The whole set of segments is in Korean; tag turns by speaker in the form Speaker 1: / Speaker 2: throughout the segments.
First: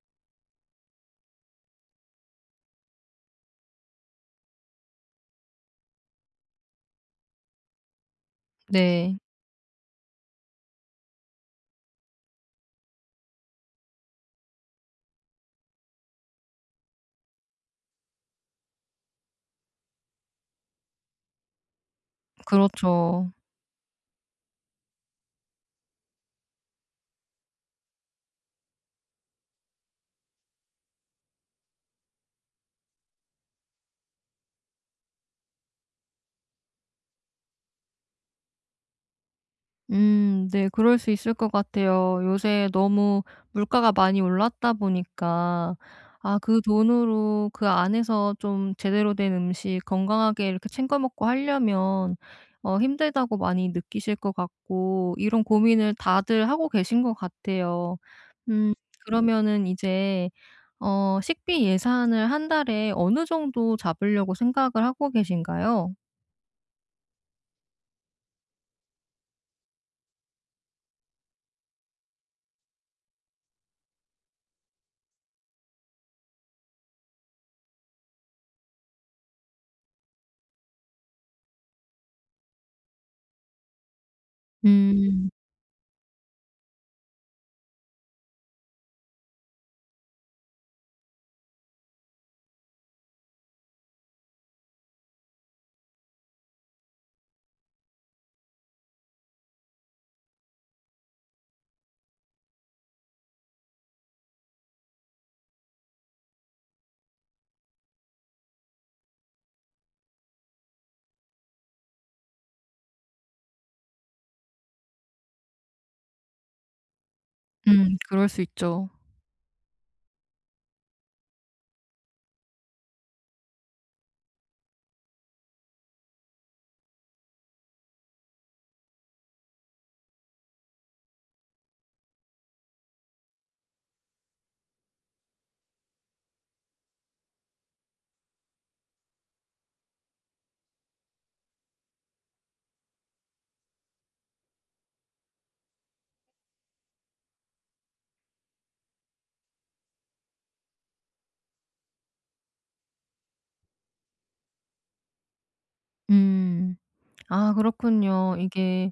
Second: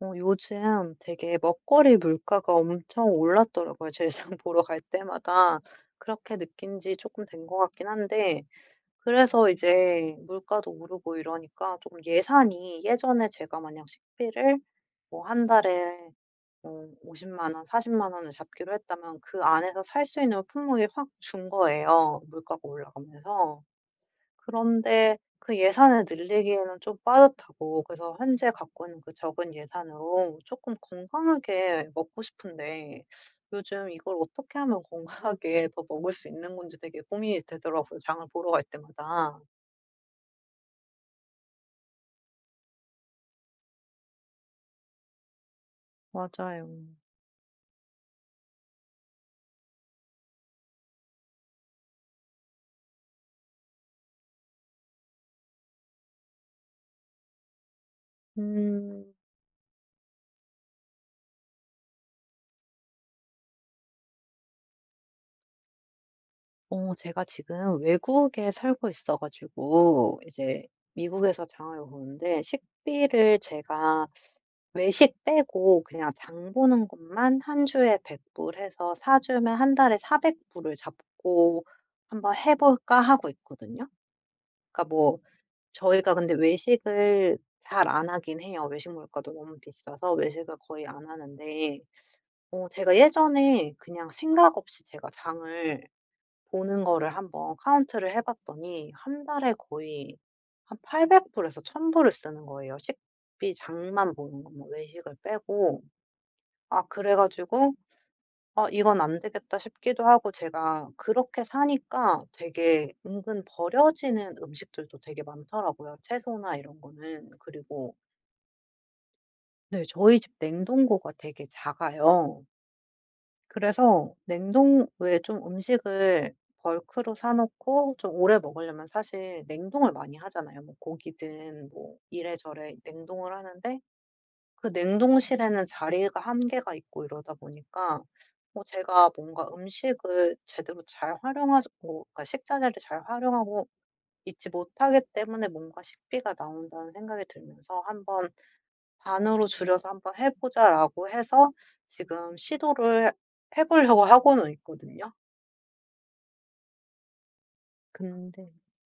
Speaker 1: 요즘 되게 먹거리 물가가 엄청 올랐더라고요. 재상 보러 갈 때마다. 그렇게 느낀 지 조금 된 것 같긴 한데,
Speaker 2: 네.
Speaker 1: 그래서 이제 물가도 오르고 이러니까 조금 예산이 예전에 제가 만약 식비를 뭐 한 달에 50만 원, 40만 원을 잡기로 했다면 그 안에서 살 수 있는 품목이 확 준 거예요. 물가가
Speaker 2: 그렇죠.
Speaker 1: 올라가면서. 그런데 그 예산을 늘리기에는 좀 빠듯하고 그래서 현재 갖고 있는 그 적은 예산으로 조금 건강하게 먹고 싶은데 요즘 이걸 어떻게 하면 건강하게 더 먹을 수 있는 건지 되게 고민이 되더라고요, 장을 보러 갈 때마다.
Speaker 2: 네. 그럴 수 있을 것 같아요. 요새 너무 물가가 많이 올랐다 보니까 아 그
Speaker 1: 맞아요.
Speaker 2: 돈으로 그 안에서 좀 제대로 된 음식 건강하게 이렇게 챙겨 먹고 하려면 힘들다고 많이 느끼실 것 같고, 이런 고민을 다들 하고 계신 것 같아요. 음
Speaker 1: 음.
Speaker 2: 그러면은 이제 식비 예산을 한 달에 어느 정도 잡으려고 생각을 하고 계신가요?
Speaker 1: 제가 지금 외국에 살고 있어 가지고 이제 미국에서 장을 보는데 식비를 제가 외식 빼고 그냥 장 보는 것만 한 주에 100불 해서 사 주면 한 달에 400 불을 잡고 한번 해 볼까 하고 있거든요. 그러니까 뭐
Speaker 2: 음.
Speaker 1: 저희가 근데 외식을 잘 안 하긴 해요. 외식 물가도 너무 비싸서 외식을 거의 안 하는데 제가 예전에 그냥 생각 없이 제가 장을 보는 거를 한번 카운트를 해 봤더니 한 달에 거의 한 800 불에서 1,000 불을 쓰는 거예요. 식비 장만 보는 것만 외식을 빼고. 아 그래 가지고 이건 안 되겠다.' 싶기도 하고 제가 그렇게 사니까 되게 은근 버려지는 음식들도 되게 많더라고요, 채소나 이런 거는. 그리고
Speaker 2: 그럴 수 있죠.
Speaker 1: 네 저희 집 냉동고가 되게 작아요. 그래서 냉동 왜 좀 음식을 벌크로 사 놓고 좀 오래 먹으려면 사실 냉동을 많이 하잖아요. 뭐 고기든 뭐 이래저래 냉동을 하는데 그 냉동실에는 자리가 한계가 있고 이러다 보니까 뭐 제가 뭔가 음식을 제대로 잘 활용하고 그러니까 식자재를 잘 활용하고 있지 못하기 때문에 뭔가 식비가 나온다는 생각이 들면서 '한 번 반으로 줄여서 한번 해 보자.'라고 해서 지금 시도를 해 보려고 하고는 있거든요.
Speaker 2: 음. 아 그렇군요.
Speaker 1: 근데
Speaker 2: 이게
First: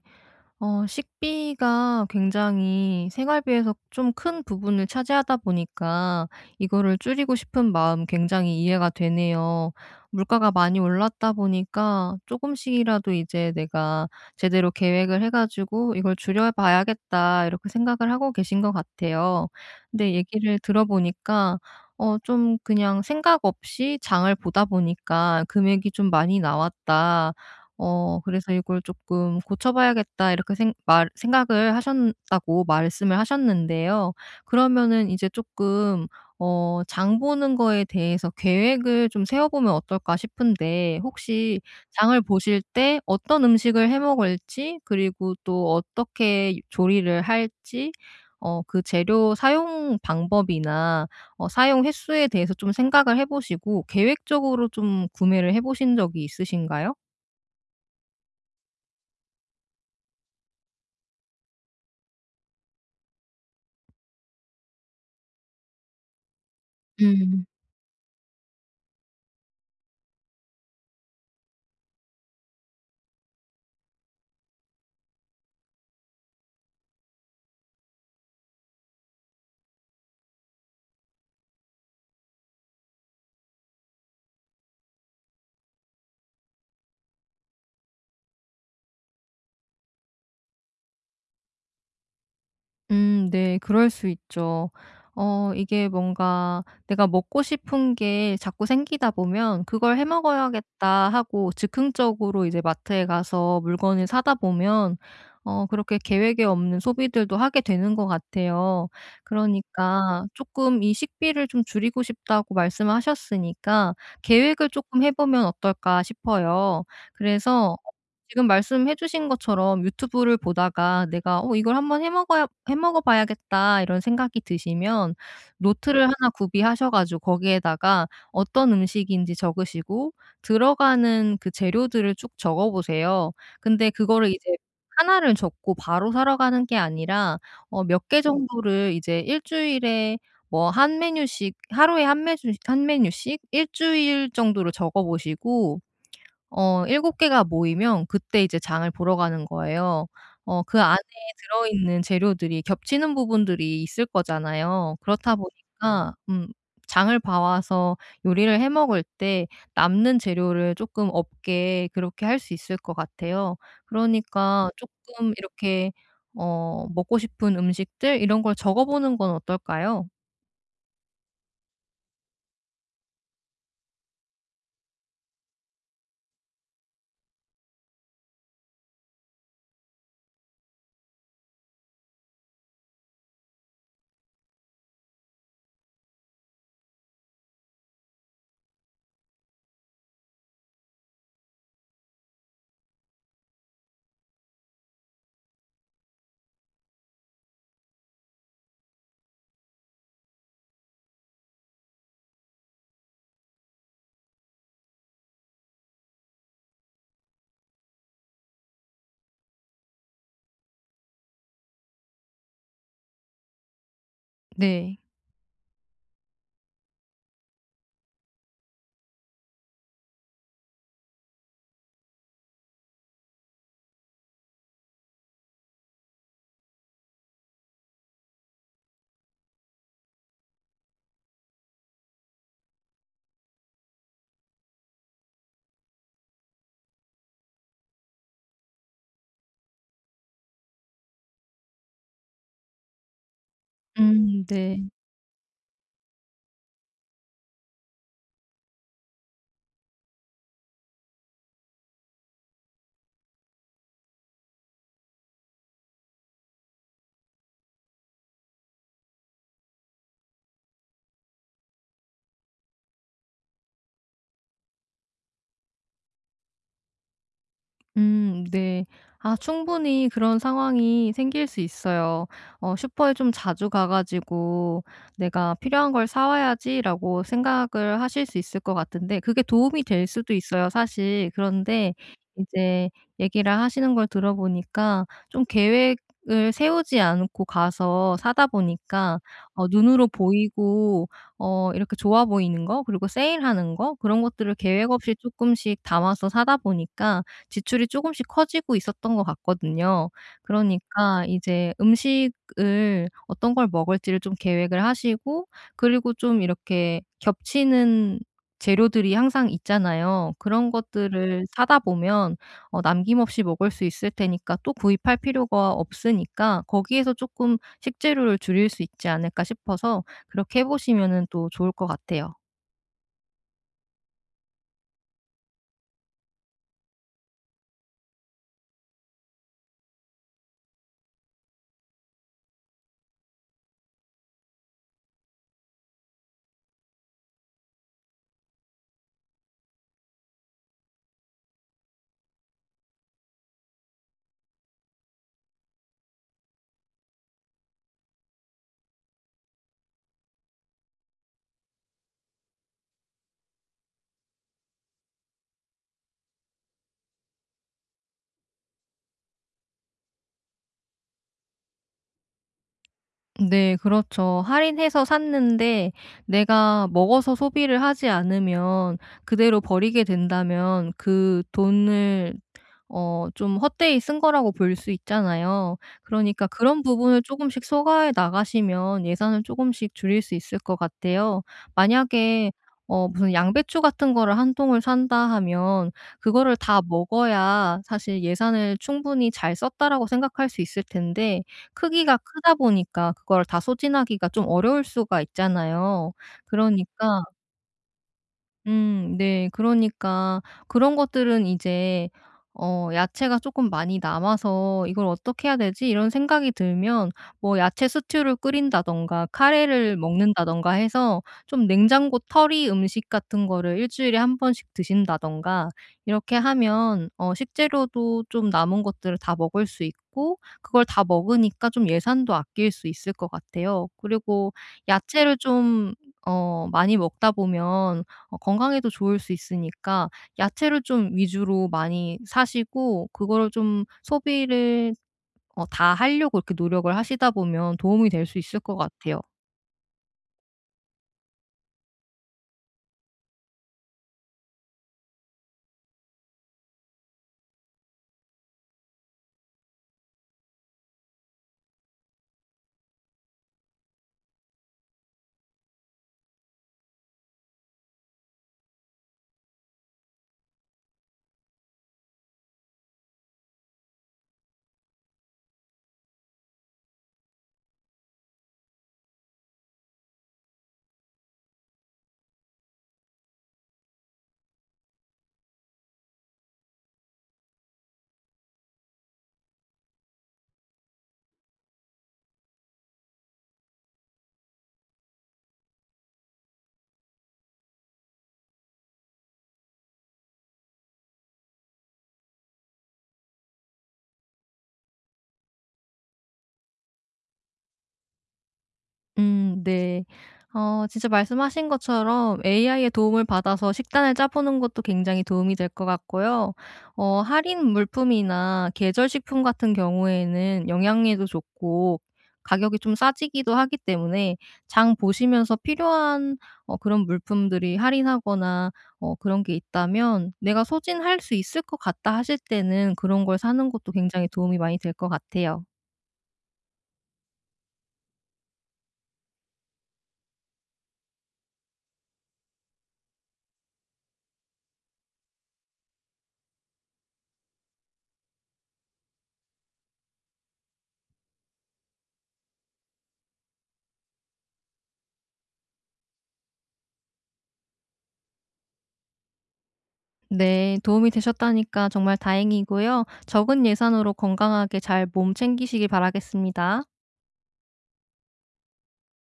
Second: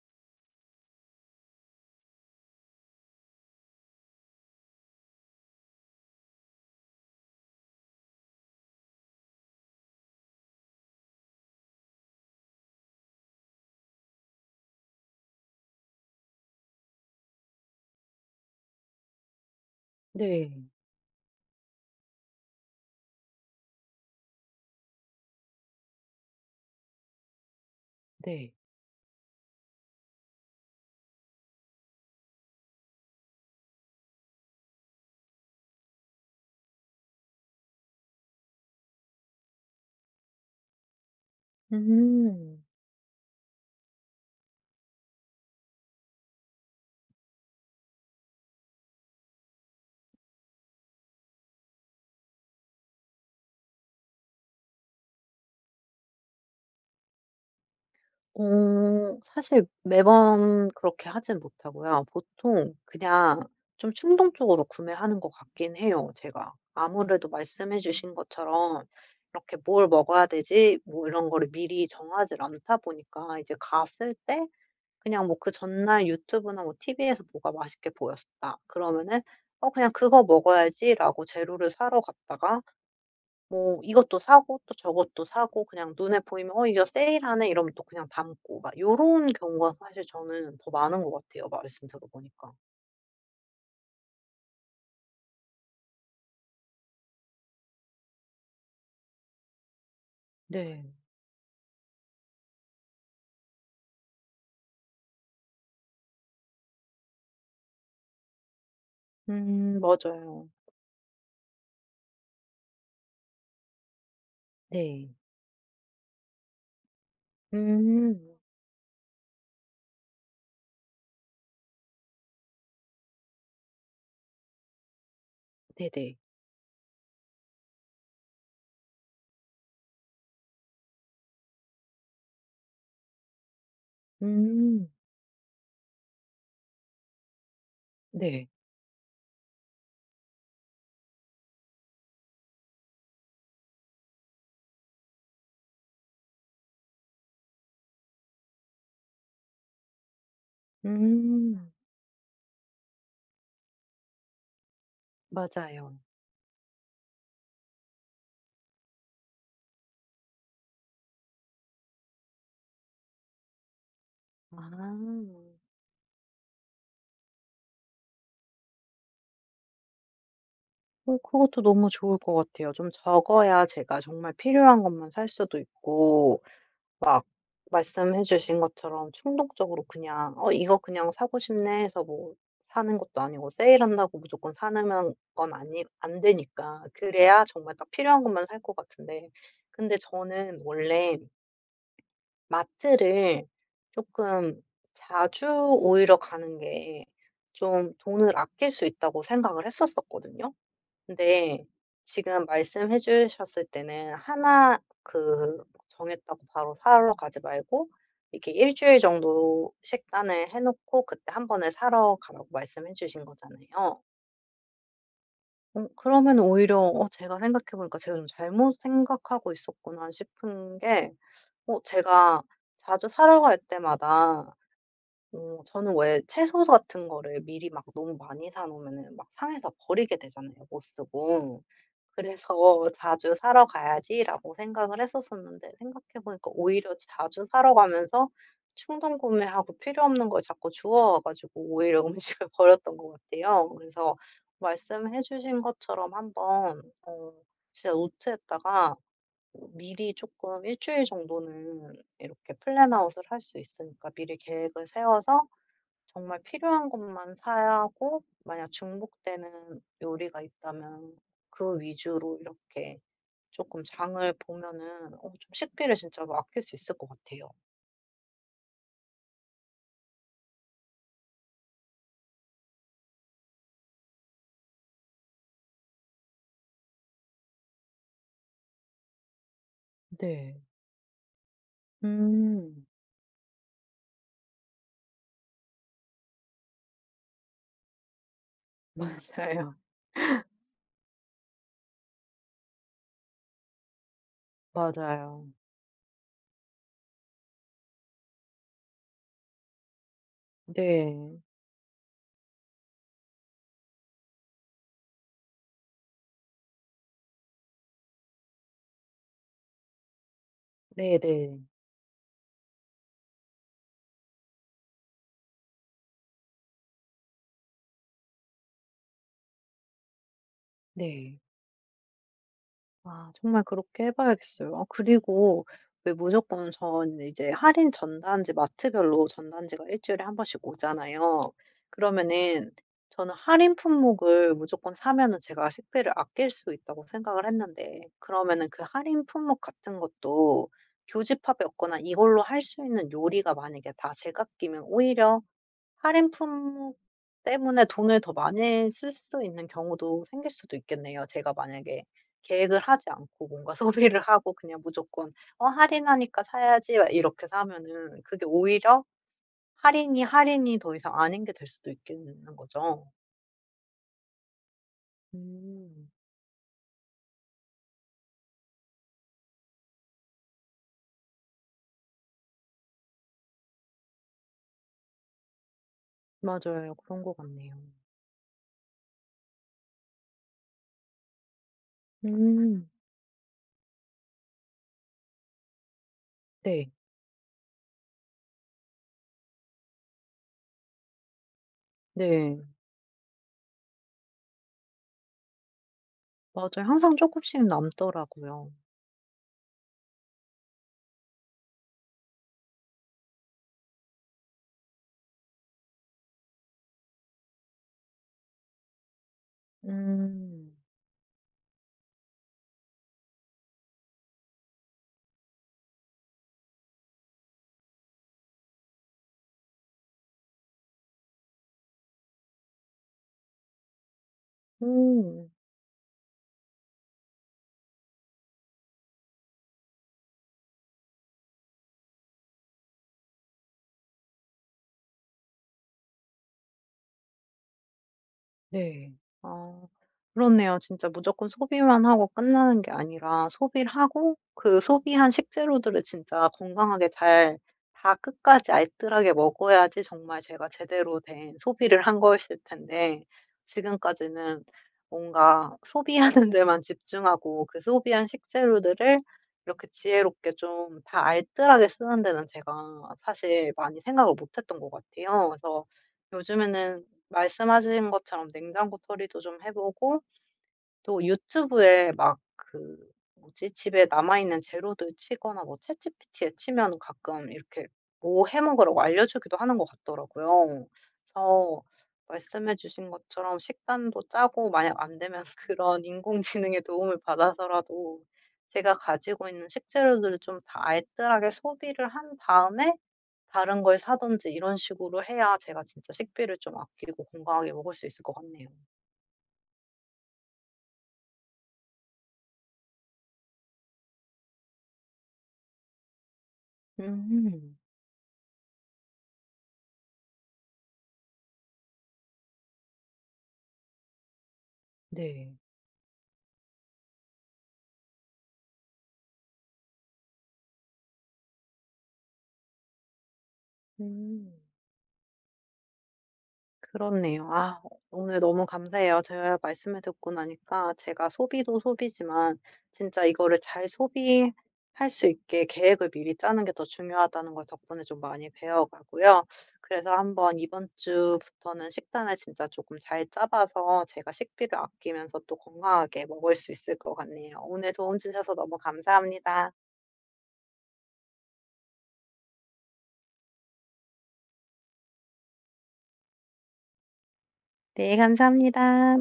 Speaker 2: 식비가 굉장히 생활비에서 좀 큰 부분을 차지하다 보니까 이거를 줄이고 싶은 마음 굉장히 이해가 되네요. 물가가 많이 올랐다 보니까 조금씩이라도 이제 '내가 제대로 계획을 해 가지고 이걸 줄여 봐야겠다.' 이렇게 생각을 하고 계신 것 같아요. 근데
Speaker 1: 네.
Speaker 2: 얘기를 들어 보니까 좀 그냥 생각 없이 장을 보다 보니까 '금액이 좀 많이 나왔다.' 그래서
Speaker 1: 네.
Speaker 2: 이걸 조금 '고쳐 봐야겠다.' 이렇게 생 말 생각을 하셨다고 말씀을 하셨는데요. 그러면은 이제 조금 장 보는 거에 대해서 계획을 좀 세워 보면 어떨까 싶은데, 혹시 장을
Speaker 1: 음.
Speaker 2: 보실 때 어떤 음식을 해 먹을지 그리고 또 어떻게 조리를 할지, 그 재료 사용 방법이나 사용 횟수에 대해서 좀 생각을 해 보시고 계획적으로 좀 구매를 해 보신 적이 있으신가요?
Speaker 1: 사실 매번 그렇게 하진 못하고요. 보통 그냥 좀 충동적으로 구매하는 것 같긴 해요, 제가. 아무래도
Speaker 2: 음.
Speaker 1: 말씀해 주신 것처럼 이렇게 '뭘 먹어야 되지?' 뭐 이런 거를 미리 정하지 않다 보니까 이제 갔을 때 그냥 뭐 그 전날 유튜브나 뭐 TV에서 뭐가 맛있게 보였다. 그러면은 '어 그냥 그거 먹어야지.'라고 재료를 사러 갔다가 뭐 이것도 사고 또 저것도 사고 그냥 눈에 보이면 '어 이거 세일하네.' 이러면 또 그냥 담고 막 요런 경우가 사실 저는 더 많은 것 같아요, 말씀 들어보니까.
Speaker 2: 네. 그럴 수 있죠. 이게 뭔가 내가 먹고 싶은 게 자꾸 생기다 보면 '그걸 해
Speaker 1: 네.
Speaker 2: 먹어야겠다.' 하고 즉흥적으로 이제 마트에 가서 물건을 사다 보면 그렇게 계획에 없는 소비들도 하게 되는 것 같아요. 그러니까
Speaker 1: 맞아요.
Speaker 2: 조금 이 식비를 좀 줄이고 싶다고 말씀하셨으니까 '계획을 조금 해
Speaker 1: 네.
Speaker 2: 보면 어떨까?' 싶어요. 그래서
Speaker 1: 음.
Speaker 2: 지금 말씀해 주신 것처럼 유튜브를 보다가 내가 '어 이걸 한번 해 먹어 봐야겠다.' 이런 생각이 드시면 노트를
Speaker 1: 네네.
Speaker 2: 하나 구비하셔 가지고 거기에다가 어떤 음식인지 적으시고 들어가는 그 재료들을 쭉 적어 보세요. 근데 그거를 이제
Speaker 1: 음.
Speaker 2: 하나를 적고 바로 사러 가는 게 아니라 몇 개
Speaker 1: 네.
Speaker 2: 정도를 이제 일 주일에 뭐 한 메뉴씩, 하루에 한 메뉴, 한 메뉴씩 일 주일 정도로 적어 보시고 어곱 개가 모이면 그때 이제 장을 보러 가는 거예요. 그 안에
Speaker 1: 음.
Speaker 2: 들어있는 재료들이 겹치는 부분들이 있을 거잖아요. 그렇다
Speaker 1: 맞아요.
Speaker 2: 보니까 장을 봐 와서 요리를 해 먹을 때 남는 재료를 쪼끔 없게 그렇게 할 수 있을 것 같아요. 그러니까
Speaker 1: 아.
Speaker 2: 쪼끔 이렇게 먹고 싶은 음식들 이런 걸 적어 보는 건 어떨까요?
Speaker 1: 그것도 너무 좋을 것 같아요. 좀 적어야 제가 정말 필요한 것만 살 수도 있고 막 말씀해 주신 것처럼 충동적으로 그냥 '어 이거 그냥 사고 싶네.' 해서 뭐 사는 것도 아니고 세일한다고 무조건 사는 건 아니 안 되니까 그래야 정말 딱 필요한 것만 살 것 같은데 근데 저는 원래 마트를 조금 자주 오히려 가는 게 좀 돈을 아낄 수 있다고 생각을 했었었거든요. 근데 지금 말씀해 주셨을 때는 하나 그 정했다고 바로 사러 가지 말고 이렇게 일 주일 정도 식단을 해 놓고 그때 한 번에 사러 가라고 말씀해 주신 거잖아요.
Speaker 2: 네.
Speaker 1: 그러면 오히려 제가 생각해 보니까 '제가 좀 잘못 생각하고 있었구나.' 싶은 게 제가 자주 사러 갈 때마다 저는 왜 채소 같은 거를 미리 막 너무 많이 사놓으면 막 상해서 버리게 되잖아요 못 쓰고. 그래서 '자주 사러 가야지.'라고 생각을 했었었는데 생각해 보니까 오히려 자주 사러 가면서 충동 구매하고 필요 없는 걸 자꾸 주워 와 가지고 오히려 음식을 버렸던 것 같아요. 그래서
Speaker 2: 네.
Speaker 1: 말씀해 주신 것처럼 한번 진짜 노트에다가 미리 쪼끔 일 주일 정도는 이렇게 플랜아웃을 할 수 있으니까 미리 계획을 세워서 정말 필요한 것만 사야 하고 만약 중복되는 요리가 있다면 그 위주로 이렇게 조금 장을 보면은 좀 식비를 진짜로 아낄 수 있을 것 같아요.
Speaker 2: 네. 아 충분히 그런 상황이 생길 수 있어요. 슈퍼에 좀 자주 가 가지고 '내가 필요한 걸 사 와야지.'라고 생각을 하실 수 있을 것 같은데, 그게 도움이 될 수도
Speaker 1: 네.
Speaker 2: 있어요 사실. 그런데
Speaker 1: 음.
Speaker 2: 이제 얘기를 하시는 걸 들어보니까 좀 계획을 세우지 않고 가서 사다 보니까
Speaker 1: 맞아요.
Speaker 2: 눈으로 보이고 이렇게 좋아 보이는 거 그리고 세일하는 거, 그런 것들을 계획 없이 조
Speaker 1: 맞아요.
Speaker 2: 금씩 담아서 사다 보니까 지출이 조금씩 커지고 있었던 것 같거든요. 그러니까
Speaker 1: 네.
Speaker 2: 이제 음식을 어떤 걸 먹을지를 좀 계획을 하시고, 그리고 좀 이렇게 겹치는 재료들이 항상 있잖아요. 그런 것들을
Speaker 1: 네네.
Speaker 2: 사다 보면 남김없이 먹을 수 있을 테니까 또 구입할 필요가 없으니까 거기에서 조금 식재료를 줄일 수 있지 않을까 싶어서 그렇게 해 보시면은
Speaker 1: 네.
Speaker 2: 또 좋을 것 같아요.
Speaker 1: 아 정말 그렇게 해 봐야겠어요. 아 그리고 왜 무조건 전 이제 할인 전단지 마트별로 전단지가 일 주일에 한 번씩 오잖아요. 그러면은 저는 할인 품목을 무조건 사면은 제가 식비를 아낄 수 있다고 생각을 했는데 그러면은 그 할인 품목 같은 것도 교집합이 없거나 이걸로 할 수 있는 요리가 만약에 다 제각기면 오히려 할인 품목 때문에 돈을 더 많이 쓸 수도 있는 경우도 생길 수도 있겠네요. 제가 만약에 계획을 하지 않고 뭔가 소비를 하고 그냥 무조건 '어 할인하니까 사야지.' 막 이렇게 사면은 그게 오히려 할인이 더 이상 아닌 게 될 수도 있겠는 거죠.
Speaker 2: 네, 그렇죠. 할인해서 샀는데
Speaker 1: 음.
Speaker 2: 내가 먹어서 소비를 하지 않으면 그대로 버리게 된다면 그 돈을 좀 헛되이 쓴 거라고 볼 수 있잖아요. 그러니까 그런
Speaker 1: 맞아요.
Speaker 2: 부분을
Speaker 1: 그런
Speaker 2: 조
Speaker 1: 것
Speaker 2: 금씩
Speaker 1: 같네요.
Speaker 2: 소가해 나가시면 예산을 조금씩 줄일 수 있을 것 같아요. 만약에
Speaker 1: 음.
Speaker 2: 무슨 양배추 같은 거를 한 통을 산다 하면 그거를 다
Speaker 1: 네.
Speaker 2: 먹어야 사실 '예산을 충분히 잘 썼다.'라고 생각할 수 있을 텐데 크기가 크다
Speaker 1: 네.
Speaker 2: 보니까 그걸 다 소진하기가 좀 어려울 수가 있잖아요.
Speaker 1: 맞아요. 항상
Speaker 2: 그러니까
Speaker 1: 조금씩 남더라고요.
Speaker 2: 네. 그러니까 그런 것들은 이제 야채가 조금 많이 남아서 '이걸 어떻게 해야 되지?' 이런 생각이 들면 뭐 야채 스튜를 끓인다든가 카레를 먹는다든가
Speaker 1: 음.
Speaker 2: 해서 좀 냉장고 털이 음식 같은 거를 일 주일에 한 번씩 드신다든가 이렇게 하면 식재료도 좀 남은 것들을 다 먹을 수 있고, 그걸 다 먹으니까 좀 예산도 아낄 수 있을 것 같아요. 그리고 야채를
Speaker 1: 오.
Speaker 2: 좀 많이 먹다 보면 건강에도 좋을 수 있으니까 야채를 좀 위주로 많이 사시고 그거를 좀 소비를 다 하려고 이렇게 노력을 하시다 보면 도움이 될 수 있을 것
Speaker 1: 네.
Speaker 2: 같아요.
Speaker 1: 아 그렇네요. 진짜 무조건 소비만 하고 끝나는 게 아니라 소비를 하고 그 소비한 식재료들을 진짜 건강하게 잘 다 끝까지 알뜰하게 먹어야지 정말 제가 제대로 된 소비를 한 거였을 텐데 지금까지는 뭔가 소비하는 데만 집중하고 그 소비한 식재료들을 이렇게 지혜롭게 좀 다 알뜰하게 쓰는 데는 제가 사실 많이 생각을 못 했던 것 같아요. 그래서 요즘에는 말씀하신 것처럼 냉장고 털이도 좀 해 보고 또 유튜브에 막 그 뭐지 집에 남아있는 재료들 치거나 뭐 챗GPT에 치면 가끔 이렇게 뭐 해 먹으라고 알려주기도 하는 것 같더라고요. 그래서 말씀해 주신 것처럼 식단도 짜고 만약 안 되면 그런 인공지능의 도움을 받아서라도 제가 가지고 있는 식재료들을 좀 다 알뜰하게 소비를 한 다음에 다른 걸 사든지 이런 식으로 해야 제가 진짜 식비를 좀 아끼고 건강하게 먹을 수 있을 것 같네요.
Speaker 2: 네. 진짜 말씀하신 것처럼 AI의 도움을 받아서 식단을 짜보는 것도 굉장히 도움이 될 것 같고요. 할인
Speaker 1: 음.
Speaker 2: 물품이나 계절 식품 같은 경우에는 영양에도 좋고 가격이 좀 싸지기도 하기 때문에 장
Speaker 1: 네.
Speaker 2: 보시면서 필요한 그런 물품들이 할인하거나 그런 게 있다면 '내가 소진할 수 있을 것 같다.' 하실 때는 그런 걸 사는 것도 굉장히
Speaker 1: 음.
Speaker 2: 도움이 많이 될 것 같아요.
Speaker 1: 그렇네요. 아 오늘 너무 감사해요. 제가 말씀을 듣고 나니까 제가 소비도 소비지만 진짜 이거를 잘 소비할 수 있게 계획을 미리 짜는 게 더 중요하다는 걸 덕분에 좀 많이 배워가고요. 그래서 한번 이번 주부터는 식단을 진짜 조금 잘 짜봐서 제가 식비를 아끼면서 또 건강하게 먹을 수 있을 것 같네요. 오늘 도움 주셔서 너무 감사합니다.
Speaker 2: 네, 도움이 되셨다니까 정말 다행이고요. 적은 예산으로 건강하게 잘 몸 챙기시길 바라겠습니다.
Speaker 1: 네, 감사합니다.